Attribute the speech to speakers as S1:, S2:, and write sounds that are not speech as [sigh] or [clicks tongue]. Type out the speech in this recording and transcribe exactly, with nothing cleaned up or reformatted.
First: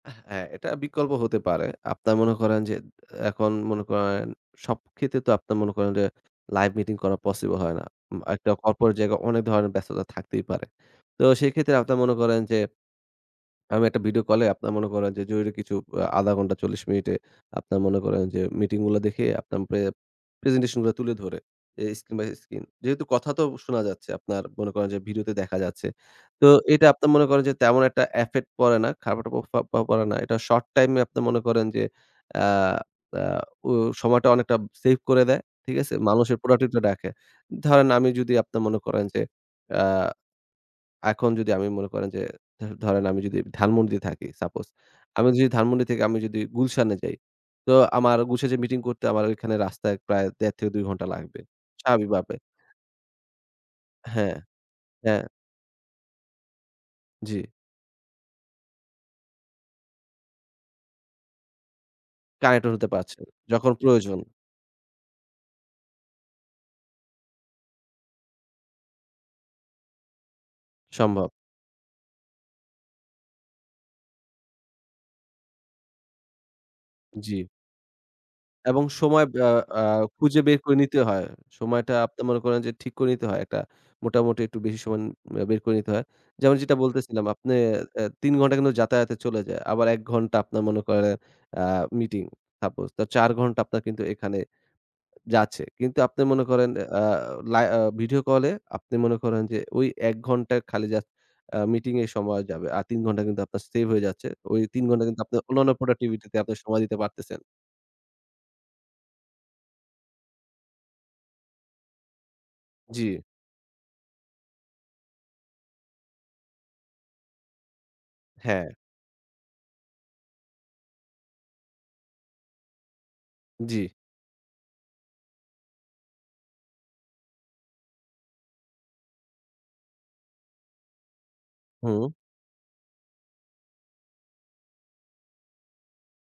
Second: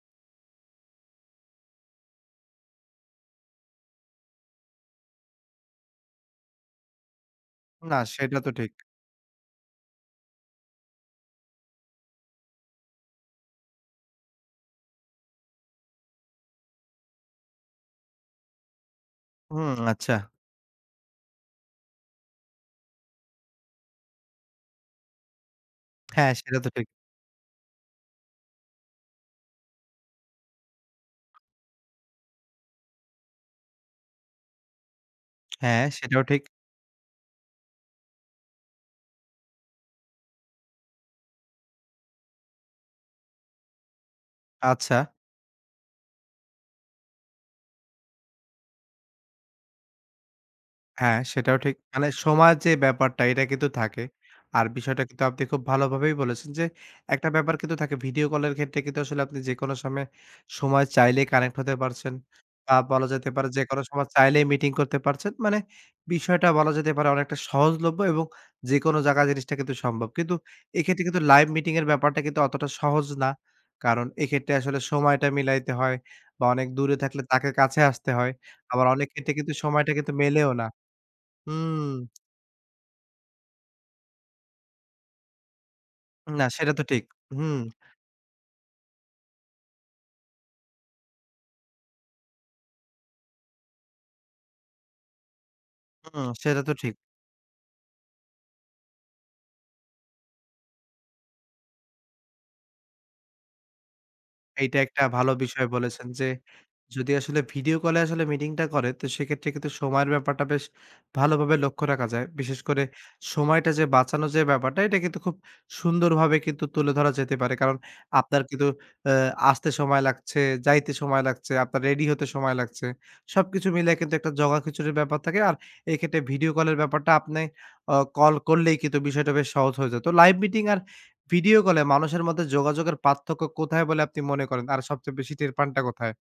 S1: হ্যাঁ, এটা বিকল্প হতে পারে। আপনার মনে করেন জেদ, এখন মনে করেন সব ক্ষেত্রে তো আপনার মনে করেন যে, Live meeting করা পসিবল হয় না।
S2: না
S1: উম
S2: সেটা তো
S1: একটা
S2: ঠিক।
S1: Corporate জায়গায় অনেক ধরনের ব্যস্ততা থাকতেই পারে। তো সেক্ষেত্রে আপনার মনে করেন যে আমি একটা ভিডিও কলে আপনার মনে করেন যে জরুরি কিছু আ আধা ঘন্টা চল্লিশ মিনিটে আপনার মনে করেন যে মিটিং গুলা দেখেই আপনান
S2: হুম
S1: পে
S2: [smacks lips] আচ্ছা।
S1: presentation গুলা তুলে ধরে, এ Screen by screen যেহেতু কথা তো শোনা যাচ্ছে আপনার মনে করেন যে ভিডিওতে দেখা যাচ্ছে।
S2: হ্যাঁ,
S1: তো
S2: [clicks tongue] সেটা তো ঠিক।
S1: এটা আপনার মনে করেন যে তেমন এক টা affect পড়ে না, খারাপ একটা প প্রফাব পড়ে না। এটা শর্ট-টাইম এ আপনার মনে করেন যে আ আ পু সময়টা অনেকটা সেভ করে দেয়। ঠিক
S2: হ্যাঁ,
S1: আছে?
S2: সেটাও
S1: মানুষের
S2: ঠিক।
S1: Productive টা রাখে। ধরেন আমি যদি আপনার মনে করেন যে আ এখন যদি আমি মনে করেন যে ধ ধরেন আমি যদি ধানমন্ডিতে থাকি, সাপোজ।
S2: আচ্ছা।
S1: আমি যদি ধানমন্ডি থেকে আমি যদি গুলশানে যাই তো আমার গুশে যেয়ে মিটিং করতে আমার ওইখান এ রাস্তায় প্রায় দেড় থেকে দুই ঘন্টা
S2: হ্যাঁ,
S1: লাগবে।
S2: সেটাও ঠিক। মানে
S1: স্বাভাবিকবাবে।
S2: সময়ের যে ব্যাপারটা এটা কিন্তু থাকে।
S1: হ্যাঁ,
S2: আর বিষয়টা কিন্তু
S1: হ্যাঁ।
S2: আপনি খুব ভালোভাবেই বলেছেন যে এক টা
S1: জি।
S2: ব্যাপার কিন্তু থাকে ভিডিও কলের ক্ষেত্রে কিন্তু আসলে আপনি যেকোনো সময়ে, সময় চাইলেই কানেক্ট হতে পারছেন
S1: কানেক্টেড
S2: বা
S1: হতে
S2: বলা
S1: পারছে,
S2: যেতে পারে
S1: যখন
S2: যেকোনো সময়
S1: প্রয়োজন।
S2: চাইলেই মিটিং করতে পারছেন। মানে বিষয়টা বলা যেতে পারে অনেকটা সহজলভ্য এবং যেকোনো জাগায় জিনিসটা কিন্তু সম্ভব। কিন্তু এক্ষেত্রে কিন্তু
S1: সম্ভব।
S2: লাইভ মিটিং এর ব্যাপারটা কিন্তু অতটা সহজ না। কারণ এক্ষেত্রে আসলে সময়টা মিলাইতে হয় বা অনেক দূরে থাকলে
S1: জি।
S2: তাকে কাছে আসতে হয়।
S1: এবং
S2: আবার অনেক
S1: সময়
S2: ক্ষেত্রে
S1: অ্যা
S2: কিন্তু
S1: আ
S2: সময়টা কিন্তু
S1: খুঁজে
S2: মেলেও
S1: বের
S2: না
S1: করে নিতে হয়। সময়টা
S2: হুম।
S1: আপনি মনে করেন যে ঠিক করে নিতে হয়। এক টা মোটামুটি একটু বেশি সমন বে বের করে নিতে হয়।
S2: না
S1: যেমন
S2: সেটা
S1: যেটা
S2: তো ঠিক,
S1: বলতেছিলাম আপনে
S2: হুম।
S1: অ্যা তিন ঘন্টা কিন্তু যাতায়াতে চলে যায়। আবার এক ঘন্টা আপনার মনে করেন অ্যা মিটিং সাপোজ, তো চার ঘন্টা আপনার কিন্তু এখানে যাচ্ছে। কিন্তু
S2: উ
S1: আপনি
S2: উম
S1: মনে
S2: সেটা
S1: করেন
S2: তো ঠিক।
S1: অ্যা আ লাই আ ভিডিও কলে আপনি মনে করেন যে ওই এক ঘন্টায় খালি জাস্ট আ মিটিংয়ে সময় যাবে। আর তিন ঘন্টা কিন্তু আপনার সেভ হয়ে যাচ্ছে। ওই
S2: এইটা
S1: তিন
S2: একটা
S1: ঘন্টা কিন্তু
S2: ভালো
S1: আপনার
S2: বিষয়
S1: অন্যান্য
S2: বলেছেন যে
S1: Productivity তে আপনি সময় দিতে
S2: যদি
S1: পারতেছেন।
S2: আসলে ভিডিও কল এ আসলে মিটিংটা করে তো সেক্ষেত্রে কিন্তু সময়ের ব্যাপারটা বেশ ভালোভাবে লক্ষ্য রাখা যায়। বিশেষ করে
S1: জি।
S2: সময়টা যে বাঁচানোর যে ব্যাপারটা এটা কিন্তু খুব সুন্দরভাবে কিন্তু তুলে ধরা যেতে পারে। কারণ আপনার কিন্তু
S1: হ্যাঁ।
S2: অ্যা আসতে সময় লাগছে, যাইতে সময় লাগছে, আপনার রেডি হতে সময় লাগছে। সবকিছু
S1: জি।
S2: মিলায়ে কিন্তু এক টা জগাখিচুড়ির ব্যাপার থাকে। আর এক্ষেত্রে ভিডিও কল এর ব্যাপারটা আপনে অ কল করলেই কিন্তু বিষয়টা বেশ সহজ হয়ে যেত। Live meeting আর ভিডিও কল এ
S1: হুম।
S2: মানুষের মধ্যে যোগাযোগের পার্থক্য কোথায় বলে আপনি মনে করেন? আর সবচেয়ে বেশি টের পানটা কোথায়?